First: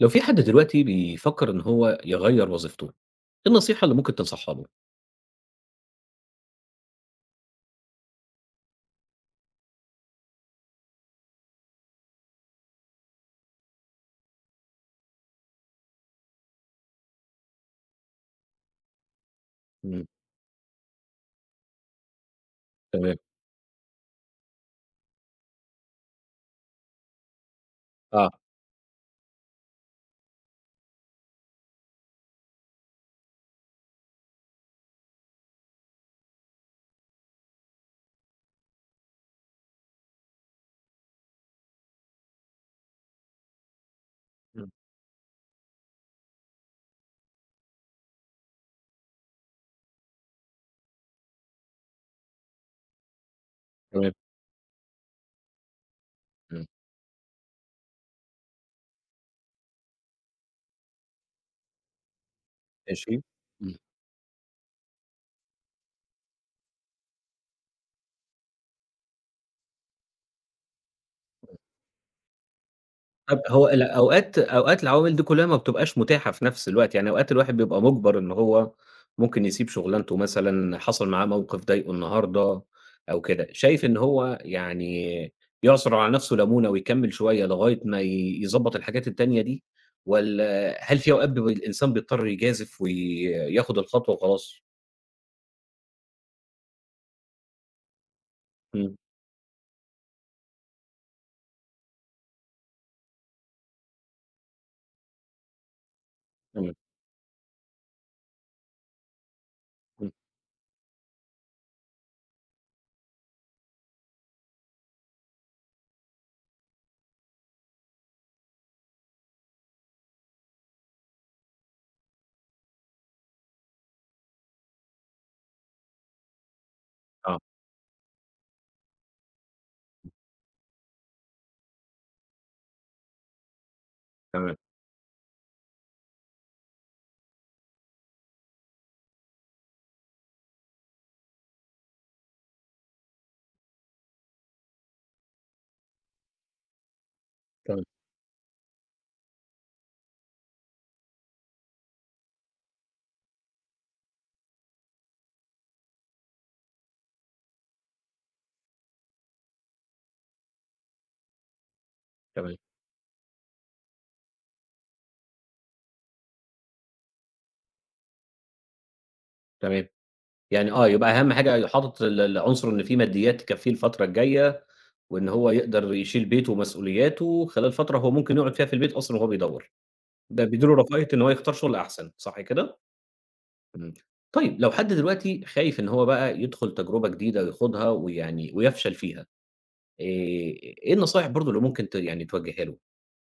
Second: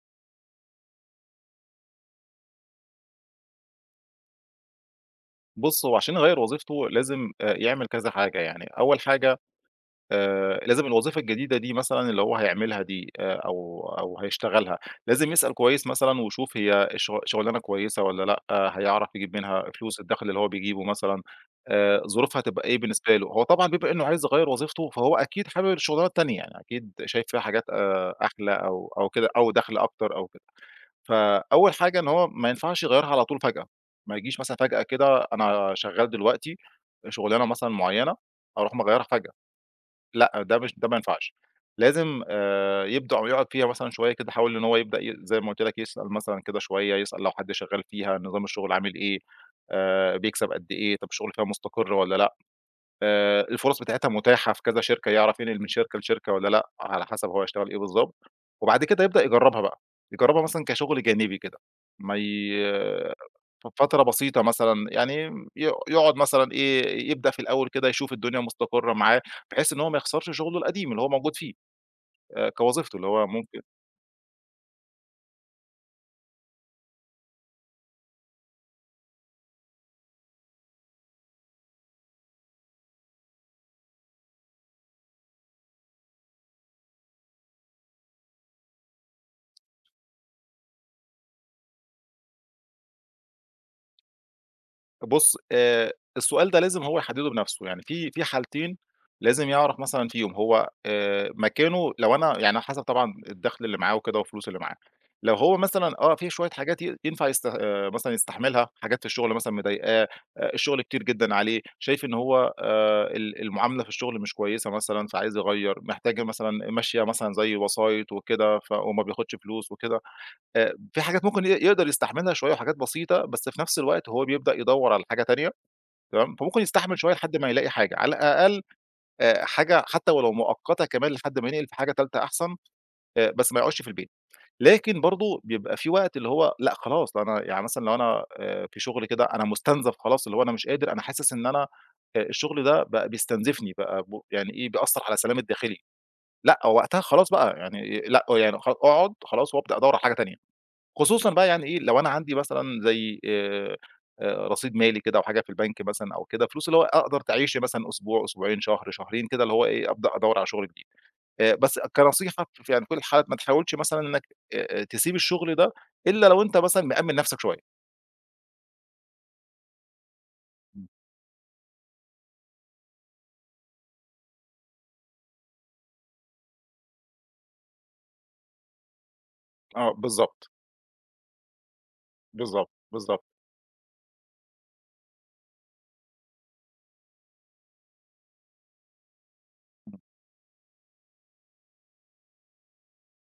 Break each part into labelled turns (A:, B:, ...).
A: لو في حد دلوقتي بيفكر إن هو يغيّر وظيفته، إيه النصيحة اللي ممكن تنصحها له؟
B: بُص، هو عشان يغيّر وظيفته لازم يعمل كذا حاجة، يعني أول حاجة لازم الوظيفة الجديدة دي مثلًا اللي هو هيعملها دي أو هيشتغلها، لازم يسأل كويس مثلًا ويشوف هي شغلانة كويسة والّا لأ، آه، هيعرف يجيب منها فلوس،
A: إمم،
B: الدخل اللي هو بيجيبه مثلًا ظروفها هتبقى إيه
A: تمام،
B: بالنسبة له، هو طبعًا بيبقى إنه عايز يغيّر وظيفته فهو أكيد حابب الشغلانة التانية، يعني أكيد شايف فيها حاجات
A: آه،
B: أحلى أو كده أو دخل أكتر أو كده. فأول حاجة إن هو ما ينفعش يغيّرها على طول فجأة، ما يجيش مثلًا فجأة كده أنا شغّال دلوقتي شُغلانة مثلًا معيّنة، أروح مغيّرها فجأة، لأ ده مش ده ما ينفعش، لازم يبدأ ويقعد فيها مثلًا شوية كده يحاول إن
A: إمم،
B: هو يبدأ زي ما قُلت لك يسأل مثلًا كده شوية، يسأل لو حد شغّال فيها، نظام الشغل عامل إيه، بيكسب قد إيه، طَب الشغل فيها مستقر والّا لأ؟ الفرص بتاعتها
A: تمام،
B: متاحة في كذا شركة، يعرف ينقل من شركة لشركة والّا
A: إمم،
B: لأ، على حسب هو هيشتغل إيه بالضبط، وبعد كده يبدأ يجرّبها بقى، يجرّبها مثلًا كشغل جانبي كده، ما ي
A: ماشي،
B: ف
A: إمم.
B: فترة بسيطة مثلًا، يعني يقعد مثلًا إيه، يبدأ في الأول كده يشوف الدنيا مستقرة معاه، بحيث إن هو ما يخسرش شغله القديم اللي هو موجود فيه، كوظيفته اللي هو
A: طب
B: ممكن
A: هو لأ أوقات العوامل دي كلّها ما بتبقاش متاحة في نفس الوقت، يعني أوقات الواحد بيبقى مُجبر إن هو ممكن يسيب شُغلانته مثلًا، حصل معاه موقف ضايقه النهارده أو كده، شايف إن هو يعني يعصُر على نفسه ليمونة ويكمّل شوية لغاية ما ي يضبّط الحاجات التانية دي والّا هل في أوقات بيبقى الإنسان بيضطر يجازف وياخُد الخطوة وخلاص؟
B: بُص، السؤال ده لازم هو يحدّده بنَفْسه، يعني في حالتين
A: إمم،
B: لازم يعرف مثلًا فيهم هو مكانه لو أنا يعني على حسب طبعًا الدَخْل اللي معاه وكده والفلوس اللي معاه، لو هو مثلًا آه، في شوية
A: إمم،
B: حاجات ينفع يست مثلًا يستحملها، حاجات في الشغل مثلًا مضايقاه،
A: إمم،
B: الشغل كتير جدًا عليه، شايف إن هو ال المعاملة في الشغل مش كويسة مثلًا فعايز يغيّر، محتاج مثلًا ماشية مثلًا زي وسايط وكده وما بياخدش فلوس وكده. في حاجات ممكن يقدر يستحملها شوية وحاجات بسيطة، بس في نفس الوقت هو بيبدأ يدوّر على حاجة تانية تمام، فممكن يستحمل شوية لحد
A: آه،
B: ما يلاقي حاجة، على الأقل حاجة حتى ولو مؤقتة كمان لحد ما ينقل في حاجة تالتة أحسن، بس ما يقعدش في البيت.
A: تمام،
B: لكن برضه بيبقى في وقت اللي هو لأ خلاص، لو أنا يعني مثلًا لو أنا في شغل كده أنا مستنزف خلاص، اللي هو أنا مش قادر، أنا حاسس إن أنا الشغل ده بقى بيستنزفني، بقى يعني إيه، بيأثّر على سلامي الداخلي، لأ وقتها خلاص بقى
A: تمام،
B: يعني لأ يعني أقعد خلاص وابدأ أدوّر على حاجة تانية. خصوصًا بقى يعني إيه، لو أنا عندي مثلًا زي رصيد مالي كده أو حاجة في البنك مثلًا أو كده، فلوس اللي هو أقدر تعيشني مثلًا أسبوع، أسبوعين، شهر، شهرين كده اللي هو إيه، أبدأ أدوّر على شغل جديد. بس كنصيحة
A: تمام،
B: في يعني كل الحالات ما تحاولش مثلًا إنك تسيب الشغل ده إلا لو أنت مثلًا مأمِّن نفسك شوية.
A: تمام، يعني آه،
B: إمم.
A: يبقى أهم حاجة حاطط العنصر إن في ماديات تكفّيه الفترة الجاية، وإن هو يقدر يشيل بيته ومسؤولياته خلال فترة هو ممكن يقعد فيها في البيت أصلًا وهو بيدوّر،
B: آه،
A: ده
B: بالضبط،
A: بيدّي له رفاهية إن هو يختار شغل أحسن، صح
B: بالضبط،
A: كده؟
B: بالضبط.
A: إمم، طيب لو حد دلوقتي خايف إن هو بقى يدخل تجربة جديدة ويخوضها ويعني ويفشل فيها، آآ، إيه النصايح برضه اللي ممكن يعني توجّهها له؟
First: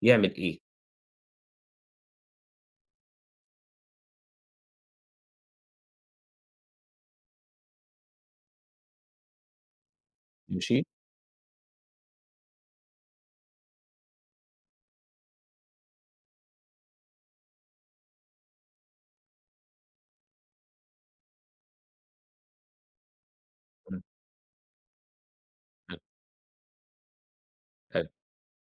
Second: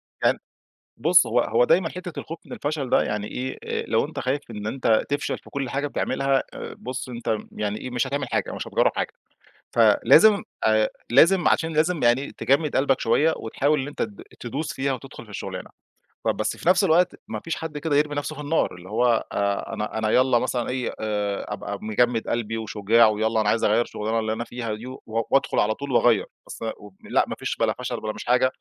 A: يعمل
B: يعني
A: إيه؟
B: بُص، هو هو دايمًا حتة الخوف من الفشل ده يعني إيه، لو أنت خايف إن أنت تفشل في كل حاجة بتعملها، بُص أنت يعني إيه، مش هتعمل حاجة، مش هتجرّب حاجة. فلازم
A: ماشي؟
B: لازم يعني تجمِّد قلبك شوية وتحاول إن أنت تدوس فيها وتدخل في الشغلانة. طب بس في نفس الوقت ما فيش حد كده يرمي نفسه في النار، اللي هو أنا يالّا مثلًا إيه، أبقى مجمِّد قلبي وشجاع ويالّا أنا عايز أغيّر
A: إمم،
B: الشغلانة اللي أنا فيها دي وأدخل على طول
A: حلو،
B: وأغيّر، بس لأ ما فيش بلا فشل
A: حلو،
B: بلا مش حاجة،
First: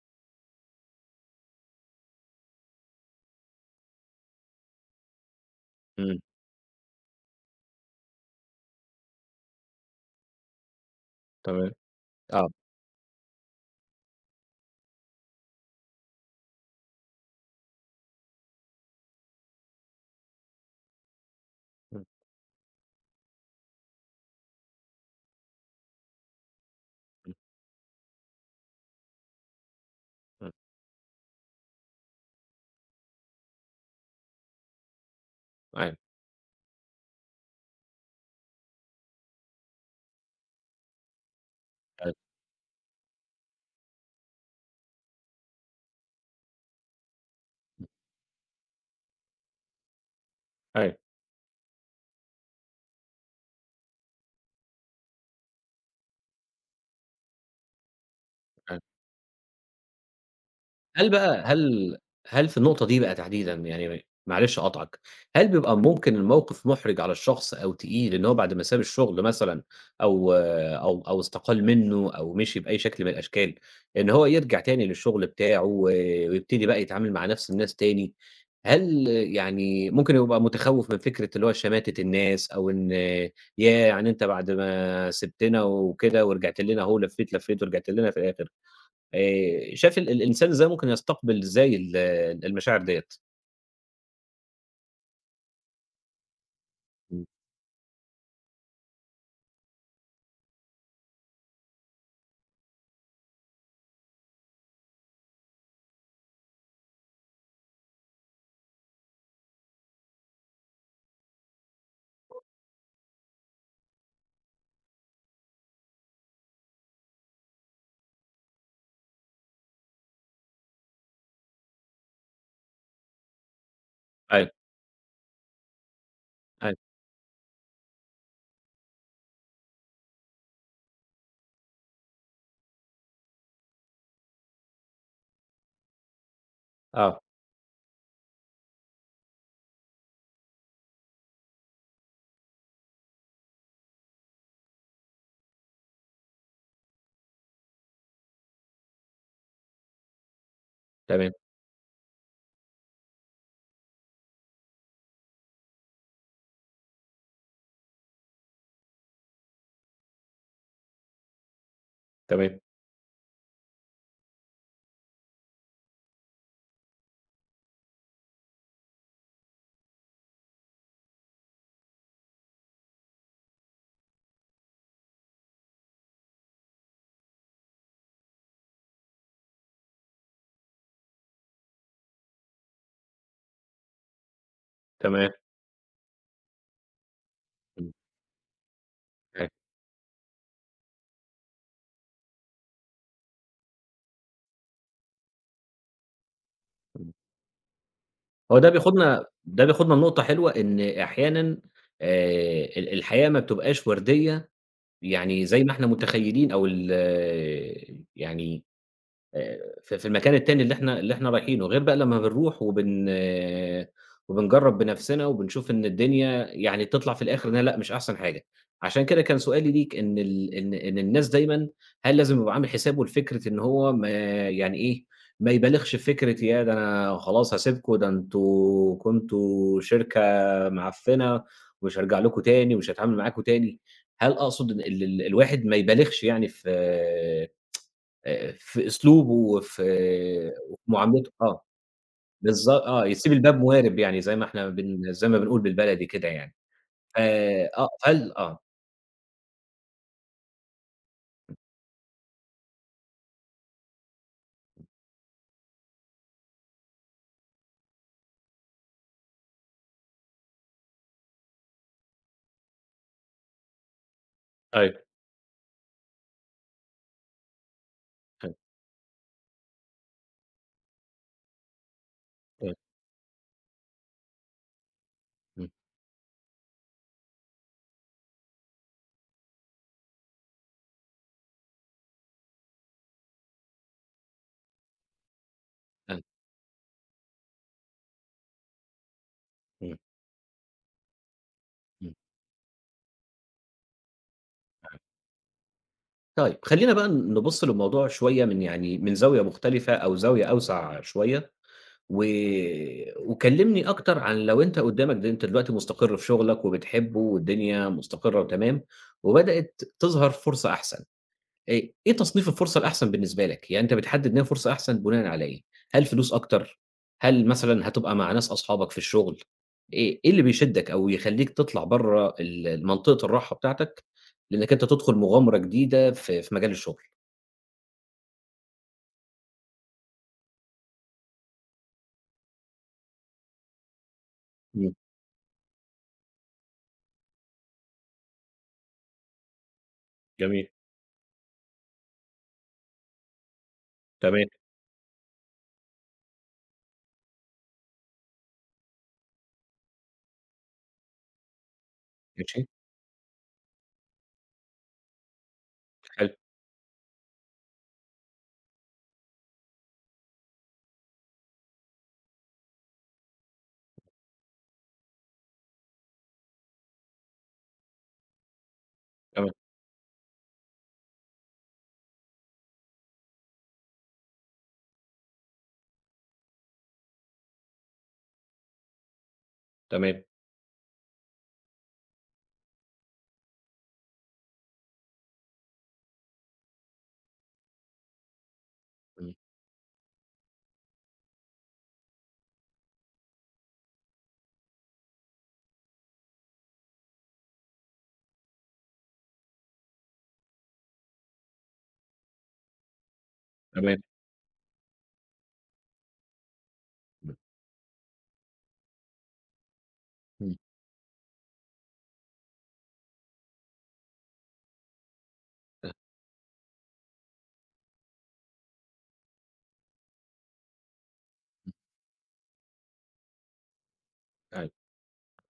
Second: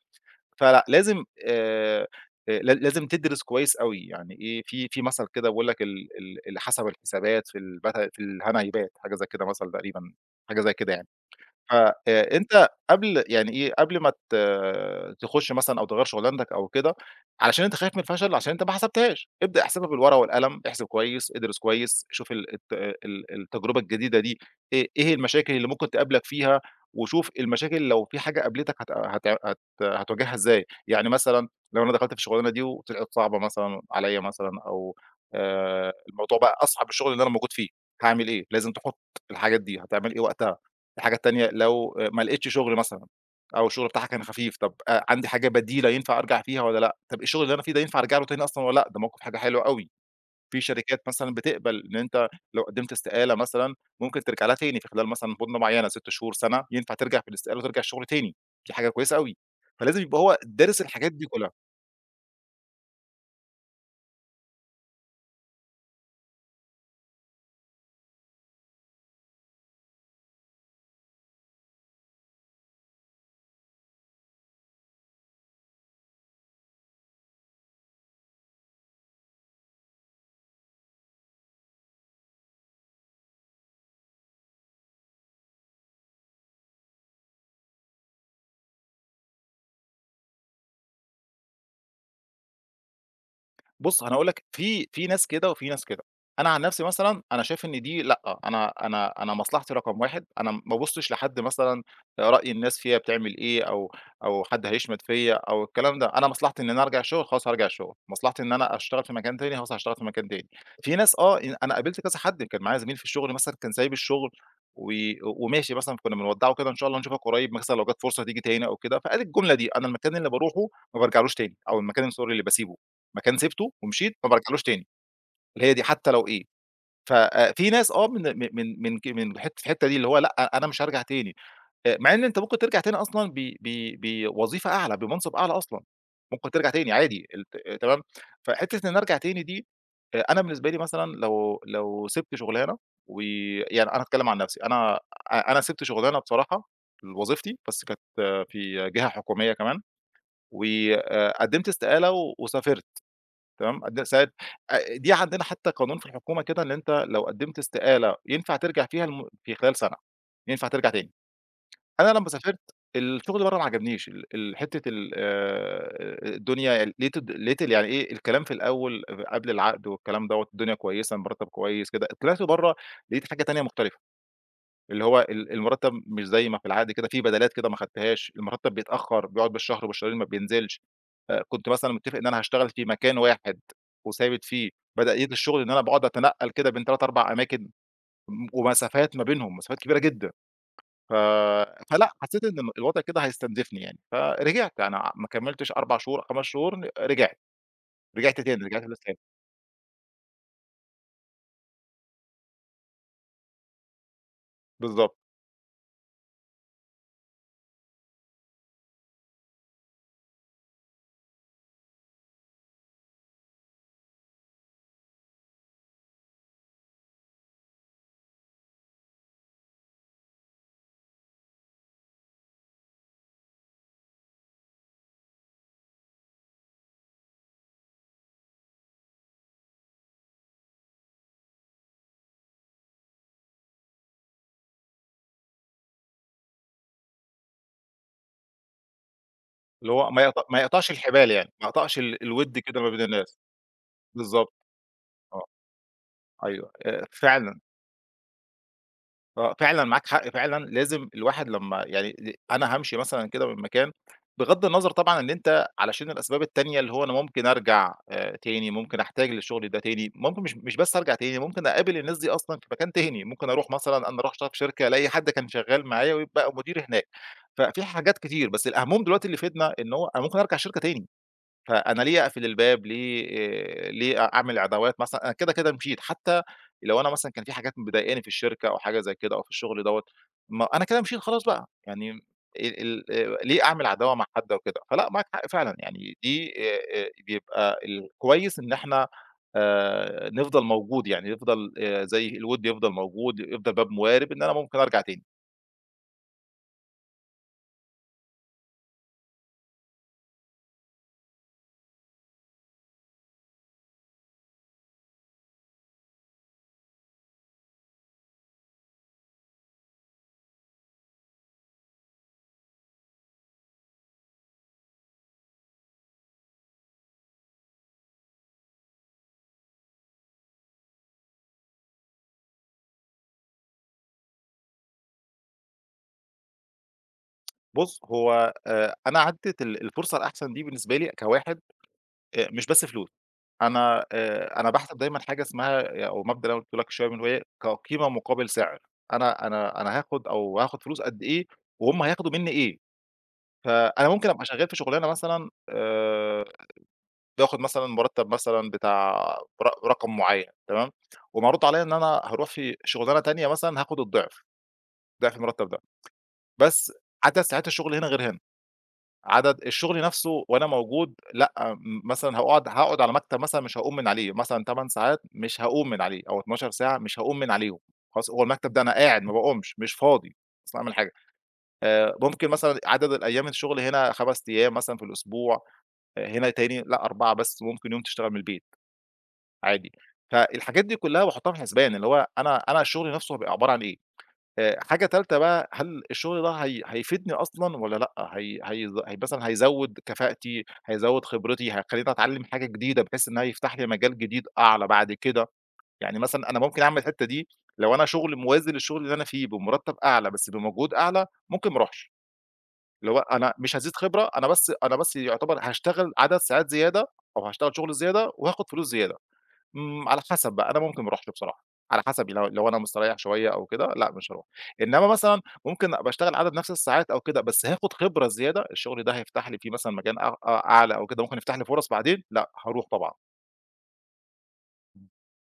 B: فلأ لازم ل لازم تدرس كويس أوي، يعني إيه، في مثل كده بيقول لك ال
A: إمم،
B: ال اللي حسب الحسابات في البت في الهنا يبات، حاجة زي كده مثل تقريبًا، حاجة زي كده يعني.
A: تمام،
B: ف
A: آه،
B: أنت قبل يعني إيه، قبل ما تخش مثلًا أو تغيّر شغلانتك أو كده، علشان أنت خايف من الفشل، عشان أنت ما حسبتهاش، ابدأ احسبها بالورقة والقلم، احسب كويس، ادرس
A: إمم،
B: كويس، شوف ال التجربة الجديدة دي إيه إيه المشاكل اللي ممكن تقابلك فيها، وشوف
A: إمم،
B: المشاكل لو في حاجة قابلتك هت هت هت هتواجهها
A: إمم.
B: إزاي، يعني مثلًا لو أنا دخلت في الشغلانة دي وطلعت صعبة مثلًا عليّا مثلًا أو
A: أيوه،
B: الموضوع بقى أصعب الشغل اللي أنا موجود فيه، هاعمل إيه؟ لازم تحط الحاجات دي، هتعمل إيه وقتها؟ الحاجة التانية لو
A: أيوه،
B: ما لقيتش شغل مثلًا أو الشغل بتاعها كان خفيف، طب عندي حاجة بديلة ينفع أرجع فيها والّا لأ؟ طب الشغل اللي أنا فيه ده ينفع أرجع له تاني أصلًا والّا لأ؟ ده موقف حاجة حلوة أوي، في
A: أيوه،
B: شركات مثلًا بتقبل إن أنت لو قدّمت استقالة مثلًا ممكن ترجع لها تاني في خلال مثلًا مدة معيّنة 6 شهور، سنة، ينفع ترجع في الاستقالة وترجع الشغل تاني، دي
A: أيوه.
B: حاجة كويسة أوي، فلازم يبقى هو دارس
A: هل
B: الحاجات دي
A: بقى
B: كلّها.
A: هل هل في النقطة دي بقى تحديدًا يعني معلش أقاطعك، هل بيبقى ممكن الموقف مُحرِج على الشخص أو تقيل إن هو بعد ما ساب الشغل مثلًا أو استقال منّه أو مشي بأي شكل من الأشكال، إن هو يرجع تاني للشغل بتاعه ويبتدي بقى يتعامل مع نفس الناس تاني، هل يعني ممكن يبقى متخوّف من فكرة اللي هو شماتة الناس أو إن ياه! يعني أنت بعد ما سِبتنا وكده ورجعت لنا أهو لفّيت، لفّيت ورجعت لنا في الآخر؟ شاف الإنسان إزاي ممكن يستقبل إزاي المشاعر ديّة.
B: بُص، أنا هاقول لك في في ناس كده وفي ناس كده. أنا عن نفسي مثلًا
A: إمم.
B: أنا شايف إن دي لأ، أنا مصلحتي رقم 1 أنا ما بابُصّش لحد مثلًا رأي الناس فيّا بتعمل إيه أو حد هيشمت فيّا أو الكلام ده، أنا مصلحتي إن أنا أرجع الشغل خلاص هارجع الشغل، مصلحتي إن أنا أشتغل في مكان تاني خلاص هاشتغل في مكان تاني. في ناس آه، إن أنا قابلت كذا حد كان معايا زميل في الشغل مثلًا كان سايب الشغل و وماشي مثلًا كنا بنودّعه كده إن شاء الله نشوفك قريب مثلًا لو جات فرصة تيجي تاني أو كده، فقال الجملة دي: "أنا المكان اللي باروحه ما بارجعلوش تاني أو المكان sorry اللي باسيبه." مكان سِبته ومشيت ما
A: أيوه،
B: بارجعلوش تاني، اللي هي دي حتى لو إيه،
A: أيوه،
B: ف في ناس آه من الحتّة دي اللي هو لأ، أنا مش هارجع تاني، مع إن أنت ممكن ترجع تاني أصلًا ب ب بوظيفة أعلى، بمنصب أعلى أصلًا، ممكن ترجع تاني
A: آه،
B: عادي آه، تمام، فحتّة إن أنا أرجع تاني دي أنا بالنسبة لي مثلًا لو سِبت شغلانة ويعني أنا هاتكلم عن نفسي، أنا أنا سِبت شغلانة بصراحة وظيفتي، بس كانت آه، في جهة حكومية كمان،
A: تمام،
B: وآآ قدمت استقالة وسافرت. تمام؟ ده ساعات دي عندنا حتى قانون في الحكومة كده إن أنت لو قدّمت استقالة ينفع ترجع فيها في خلال سنة، ينفع ترجع تاني. أنا لمّا
A: تمام،
B: سافرت الشغل برّه ما عجبنيش، ال حتّة ال الدنيا لقيت لقيت يعني إيه، الكلام في الأول قبل العقد والكلام دوّة الدنيا كويسة، المرتّب كويس كده، طلعت برّه لقيت حاجة تانية مختلفة، اللي هو المرتّب مش زي ما في العقد كده، في بدَلات كده ما خدتهاش، المرتّب بيتأخّر، بيقعد بالشهر وبالشهرين ما بينزلش. كنت مثلًا متّفق إن أنا هاشتغل في مكان واحد وثابت فيه، بدأ
A: تمام،
B: ييجي الشغل إن أنا باقعد أتنقّل كده بين 3، 4 أماكن
A: إمم.
B: ومسافات ما
A: أيوه،
B: بينهم، مسافات كبيرة جدًا، ف فلأ، حسّيت إن الوضع كده هيستنزفني يعني، فرجعت أنا ما كمّلتش 4 شهور، 5 شهور
A: إمم.
B: رجعت، رجعت
A: هو
B: تاني، رجعت للناس تاني،
A: ده بياخدنا لنقطة حلوة إن أحيانًا الحياة ما بتبقاش وردية
B: بالضبط،
A: يعني زي ما إحنا متخيلين أو ال يعني آآ ف في المكان التاني اللي إحنا رايحينه، غير بقى لمّا بنروح آه، وبنجرّب بنفسنا وبنشوف إن الدنيا يعني تطلع في الآخر إنها لأ، مش أحسن حاجة. عشان كده كان سؤالي ليك إن ال إن إن الناس دايمًا هل لازم يبقى عامل حسابه لفكرة إن هو ما يعني إيه، ما يبالغش في فكرة يا ده أنا خلاص هاسيبكم، ده أنتم كنتم شركة معفنة ومش هارجع لكم تاني ومش هاتعامل معاكم تاني. هل أقصد إن ال ال الواحد ما يبالغش يعني في في أسلوبه
B: اللي هو ما
A: وفي
B: يقطعش
A: معاملته
B: الحبال يعني،
A: آه،
B: ما يقطعش الوِد كده ما بين
A: آه، يسيب
B: الناس،
A: الباب موارب يعني زي ما
B: بالضبط،
A: إحنا بن زي ما
B: آه،
A: بنقول بالبلدي كده يعني.
B: أيوه، فعلًا.
A: آه، آه.
B: آه، فعلًا معاك حق فعلًا، لازم الواحد لمّا يعني أنا هامشي مثلًا كده من مكان، بغض النظر طبعًا إن أنت علشان الأسباب التانية اللي هو أنا ممكن أرجع تاني، ممكن أحتاج للشغل ده تاني، ممكن مش بس أرجع تاني، ممكن أقابل الناس دي أصلًا في مكان تاني، ممكن أروح مثلًا أنا أروح أشتغل في شركة
A: أيوه،
B: ألاقي حد كان شغال معايا ويبقى مديري هناك، ففي حاجات كتير،
A: أيوه،
B: بس الأهَمُّهم دلوقتي اللي في إيدنا إن هو أنا ممكن أرجع الشركة تاني. فأنا ليه أقفل
A: أيوه،
B: الباب، ليه ليه أعمل عداوات مثلًا، أنا كده،
A: إمم،
B: كده مشيت، حتى لو أنا مثلًا كان في حاجات مضايقاني في الشركة أو حاجة زي كده أو في الشغل دوّة، ما أنا كده مشيت خلاص بقى، يعني ال ال ليه أعمل عداوة مع حد وكده، فلأ معاك حق فعلًا يعني
A: أيوه،
B: دي بيبقى الكويس إن إحنا
A: إمم،
B: نفضل موجود، يعني يفضل
A: إمم.
B: زي الوِد يفضل موجود، يفضل باب موارب إن أنا ممكن أرجع تاني.
A: طيب، خلّينا بقى نبُص للموضوع شوية من يعني من زاوية مختلفة أو زاوية أوسع شوية، و وكلّمني أكتر عن لو أنت قدّامك أنت دلوقتي مستقر في شغلك وبتحبه والدنيا مستقرة وتمام، وبدأت تظهر فرصة أحسن. إيه تصنيف الفرصة الأحسن بالنسبة لك؟ يعني أنت بتحدد إن هي فرصة أحسن بناءً على إيه؟ هل فلوس أكتر؟ هل مثلًا هتبقى مع ناس أصحابك في الشغل؟ إيه اللي بيشدك أو يخلّيك تطلع برّه المنطقة الراحة بتاعتك، لإنك أنت تدخل مغامرة جديدة في مجال الشغل؟
B: بُص، هو أنا عدِّت الفرصة الأحسن دي بالنسبة لي كواحد مش بس فلوس، أنا أنا
A: إمم،
B: باحسب دايمًا حاجة اسمها أو مبدأ اللي أنا قُلته لك شوية من وهي كقيمة مقابل سعر، أنا هاخد أو
A: جميل،
B: هاخد فلوس قد إيه وهُم هياخدوا منّي إيه، فأنا ممكن أبقى
A: تمام،
B: شغال في شغلانة مثلًا باخد مثلًا مرتب مثلًا بتاع رقم معيّن تمام، ومعروض عليَّ إن أنا هاروح
A: ماشي،
B: في شغلانة تانية مثلًا هاخد الضعف، ضعف المرتب ده،
A: حلو،
B: بس عدد ساعات الشغل هنا غير هنا. عدد الشغل نفسه وأنا موجود لأ، مثلًا هاقعد على مكتب مثلًا مش هاقوم من عليه، مثلًا 8 ساعات مش هاقوم من عليه أو 12 ساعة مش هاقوم من عليهم، خلاص هو المكتب ده أنا قاعد ما
A: تمام،
B: باقومش، مش فاضي، مش باعمل حاجة، ممكن مثلًا عدد الأيام الشغل هنا 5 أيام مثلًا في الأسبوع، آه، هنا تاني لأ 4 بس وممكن يوم تشتغل من البيت عادي،
A: تمام،
B: فالحاجات دي كلها باحطها في الحسبان، اللي هو أنا الشغل نفسه هيبقى عبارة عن إيه؟ حاجة تالتة بقى، هل الشغل ده هيفيدني أصلًا والّا لأ؟ هي
A: إمم،
B: مثلًا هيزوّد كفاءتي، هيزوّد خبرتي، هيخلّيني أتعلّم حاجة جديدة بحيث إن هي يفتح لي مجال جديد أعلى بعد كده، يعني مثلًا أنا ممكن أعمل الحتّة دي لو أنا شغل موازي للشغل اللي أنا فيه بمرتّب أعلى بس بمجهود أعلى، ممكن ما أروحش، اللي هو أنا مش هازيد
A: تمام،
B: خبرة، أنا بس يعتبر هاشتغل عدد ساعات زيادة
A: إمم،
B: أو هاشتغل شغل زيادة وهاخد فلوس زيادة. إمم، على حسب
A: إمم،
B: بقى، أنا ممكن ما أروحش بصراحة، على حسب لو أنا مستريّح شوية أو كده، لأ مش هاروح، إنّما مثلًا ممكن أبقى أشتغل عدد نفس الساعات أو كده، بس هاخد خبرة زيادة، الشغل ده هيفتح لي فيه مثلًا مكان أ أ أعلى أو كده، ممكن يفتح لي فرص بعدين، لأ هاروح طبعًا،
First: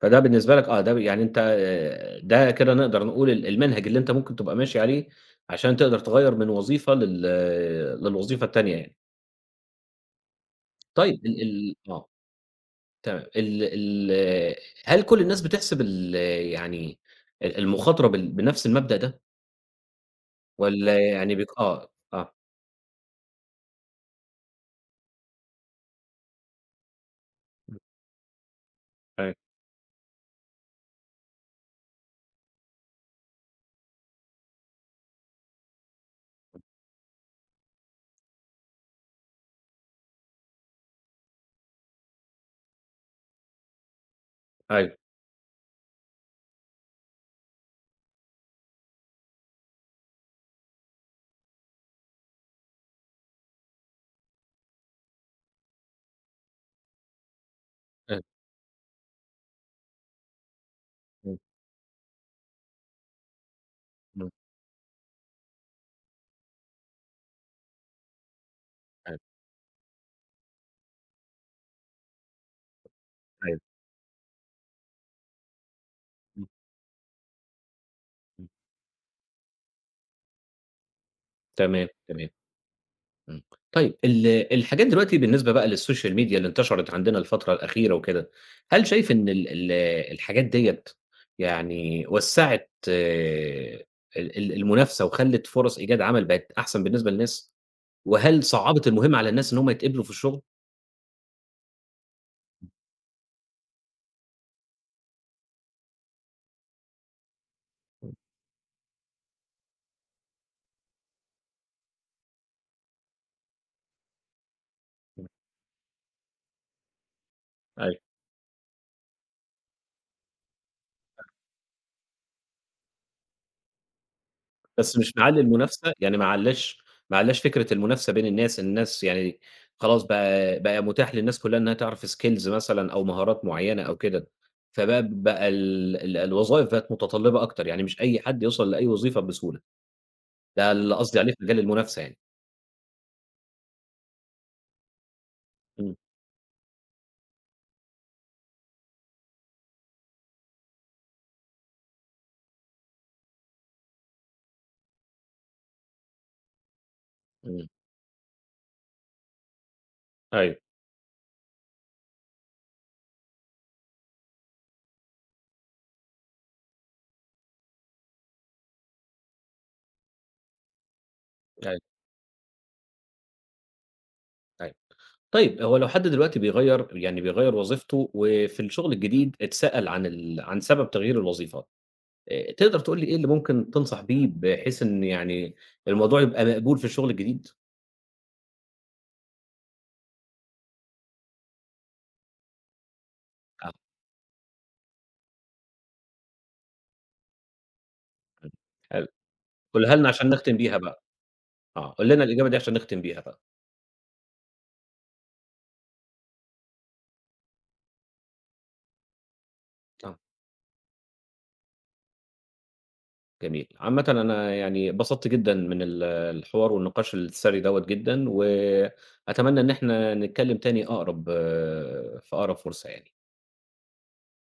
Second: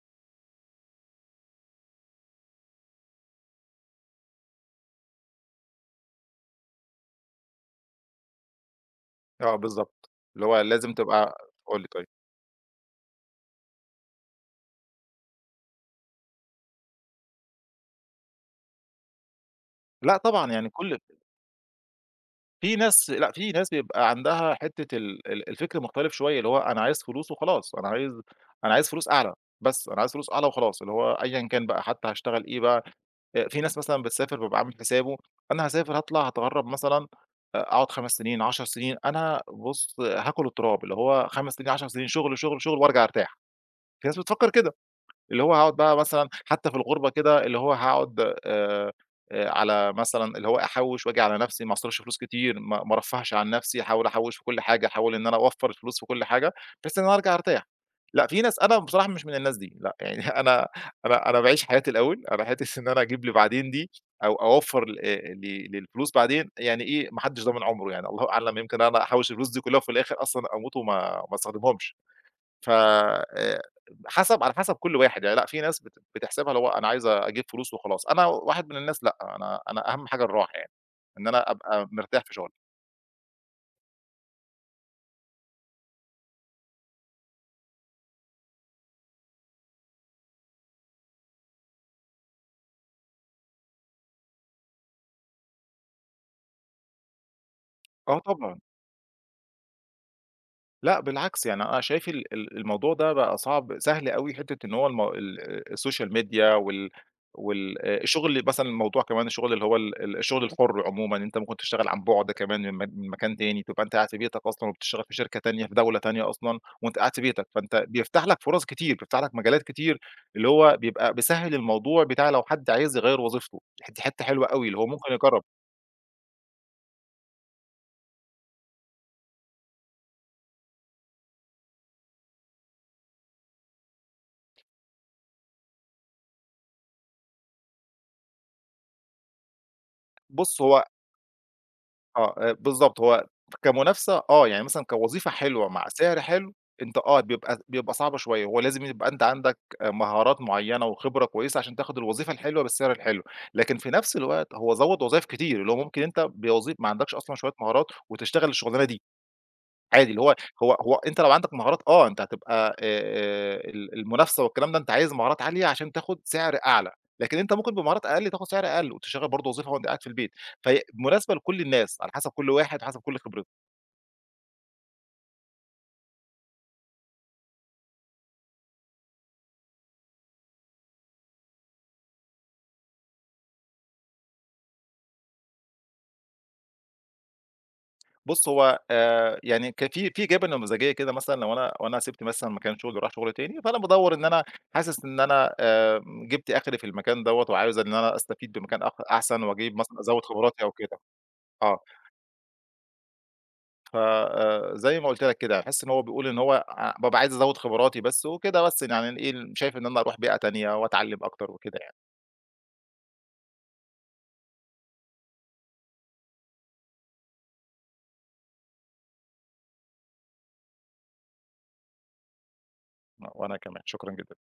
A: فده بالنسبة لك آه، ده يعني أنت ده كده نقدر نقول المنهج اللي أنت ممكن تبقى ماشي عليه عشان تقدر تغيّر من وظيفة للوظيفة التانية يعني.
B: آه بالضبط، اللي هو لازم
A: طيب
B: تبقى.
A: ال ال
B: قُل لي طيب.
A: آه، تمام. ال ال هل كل الناس بتحسب ال يعني ال المخاطرة بنفس المبدأ ده
B: لأ طبعًا يعني كل
A: والّا يعني بيك آه، آه.
B: في ناس، لأ، في ناس بيبقى عندها حتّة ال الفكر مختلف شوية، اللي هو أنا عايز فلوس وخلاص،
A: إمم،
B: أنا عايز فلوس أعلى،
A: أيوه،
B: بس أنا عايز فلوس أعلى وخلاص، اللي هو أيًا كان بقى حتى هاشتغل إيه بقى، في ناس مثلًا بتسافر بيبقى عامل حسابه أنا هاسافر هاطلع هاتغرّب مثلًا أقعد 5 سنين، 10 سنين، أنا بُص آه، هاكل التراب، اللي هو 5 سنين، 10 سنين شغل، شغل، شغل وارجع ارتاح، في ناس بتفكّر كده.
A: أيوه،
B: اللي هو هاقعد بقى مثلًا حتى في الغُربة كده، اللي هو هاقعد على مثلًا اللي هو أحوّش وآجي على نَفْسي، ما أصرفش فلوس كتير، ما أرفّهش عن نَفْسي، أحاول أحوّش في كل حاجة، أحاول إن أنا أوفّر الفلوس في كل حاجة، بحيث إن أنا أرجع أرتاح.
A: أيوه،
B: لأ، في ناس أنا بصراحة مش من الناس دي، لأ، يعني أنا أنا
A: إمم،
B: أنا باعيش حياتي الأول، أنا حتّة إن أنا أجيب لي بعدين دي
A: إمم،
B: أو أوفّر ل ل للفلوس بعدين، يعني إيه، ما حدّش ضامن عُمره يعني، الله أعلم يمكن أنا
A: أيوه،
B: أحوّش الفلوس دي كلّها وفي الآخر أصلًا أموت وما ما استخدمهمش. ف
A: أيوه،
B: حسب على حسب كل واحد، يعني لأ في ناس
A: إمم،
B: بتحسبها اللي هو أنا عايزة أجيب فلوس وخلاص، أنا
A: إمم،
B: واحد من الناس لأ، أنا أهم حاجة الراحة يعني، إن أنا
A: تمام،
B: أبقى مرتاح
A: تمام.
B: في شغلي.
A: إمم. طيب الحاجات دلوقتي بالنسبة بقى للسوشيال ميديا اللي انتشرت عندنا الفترة الأخيرة وكده، هل شايف إن ال ال الحاجات ديّة يعني وسّعت آه، ال ال المنافسة وخلّت فرص إيجاد عمل بقت أحسن بالنسبة للناس؟
B: آه
A: وهل
B: طبعًا.
A: صعّبت المهمة على الناس إن هم يتقبلوا في الشغل؟
B: لأ بالعكس، يعني أنا شايف ال الموضوع ده بقى صعب سهل أوي حتّة إن هو الم ال السوشيال ميديا وال وال الشغل مثلًا الموضوع كمان الشغل اللي هو ال الشغل الحُر عمومًا، أنت ممكن تشتغل عن بُعد كمان من مكان تاني، تبقى أنت قاعد في بيتك أصلًا وبتشتغل في شركة تانية في دولة تانية أصلًا وأنت قاعد في بيتك، فأنت
A: أيوه.
B: بيفتح لك فرص كتير، بيفتح لك مجالات كتير، اللي هو بيبقى بيسهّل الموضوع بتاع لو حد عايز يغيّر وظيفته، دي حتّة حلوة أوي اللي هو
A: بس مش
B: ممكن
A: معلّي
B: يجرّب.
A: المنافسة، يعني ما علاش فكرة المنافسة بين الناس، الناس يعني خلاص بقى متاح للناس كلّها إنها تعرف skills مثلًا أو مهارات معيّنة أو كده، فبقى بقى ال ال الوظايف بقت متطلّبة أكتر، يعني مش أي حد يوصل لأي وظيفة بسهولة،
B: بُص،
A: ده
B: هو
A: اللي قصدي عليه في مجال المنافسة يعني.
B: آه، بالضبط، هو كمنافسة آه، يعني مثلًا كوظيفة حلوة مع
A: إمم،
B: سعر حلو، أنت آه، بيبقى صعبة شوية، هو لازم يبقى أنت عندك مهارات معيّنة وخبرة كويسة عشان تاخد الوظيفة الحلوة بالسعر الحلو، لكن في نفس الوقت هو زوّد وظايف كتير، اللي هو ممكن أنت بوظي ما عندكش أصلًا شوية
A: إمم،
B: مهارات وتشتغل الشغلانة دي. عادي اللي هو
A: أيوه،
B: هو أنت لو عندك مهارات آه، أنت هتبقى ال المنافسة والكلام ده أنت عايز مهارات عالية عشان تاخد سعر أعلى، لكن أنت ممكن بمهارات أقل تاخد سعر أقل وتشتغل برضه وظيفة وأنت قاعد في البيت، فهي مناسبة لكل
A: أيوه،
B: الناس على حسب كل واحد وحسب كل خبرته.
A: أيوه. طيب هو لو حد دلوقتي بيغيّر وظيفته وفي الشغل الجديد اتسأل عن سبب تغيير الوظيفة، تقدر تقول لي إيه اللي ممكن تنصح بيه بحيث إن يعني الموضوع يبقى مقبول في الشغل الجديد؟
B: بُص هو يعني كان في جانب نموذجية كده مثلًا لو أنا سِبت مثلًا مكان شغلي ورايح شغل تاني،
A: آه،
B: فأنا بادوّر إن أنا حاسس إن أنا جِبت آخري في المكان دوّة وعاوز إن أنا
A: حلو،
B: أستفيد بمكان
A: حلو.
B: أحسن وأجيب
A: قُلها
B: مثلًا
A: لنا
B: أزوّد
A: عشان نختم
B: خبراتي أو
A: بيها
B: كده،
A: بقى،
B: آه.
A: آه، قُل لنا الإجابة دي عشان نختم بيها بقى.
B: ف زي ما قُلت لك كده، أحس إن هو بيقول إن هو بابقى عايز أزوّد خبراتي بس وكده بس يعني إيه، شايف إن أنا
A: آه،
B: أروح بيئة تانية وأتعلّم أكتر وكده يعني،
A: جميل. عامةً أنا يعني اتبسطت جدًا من الحوار والنقاش السَرِي دوّة جدًا، وأتمنى إن إحنا نتكلم تاني أقرب آه، في أقرب فرصة يعني.
B: وأنا كمان شكرًا جدًا.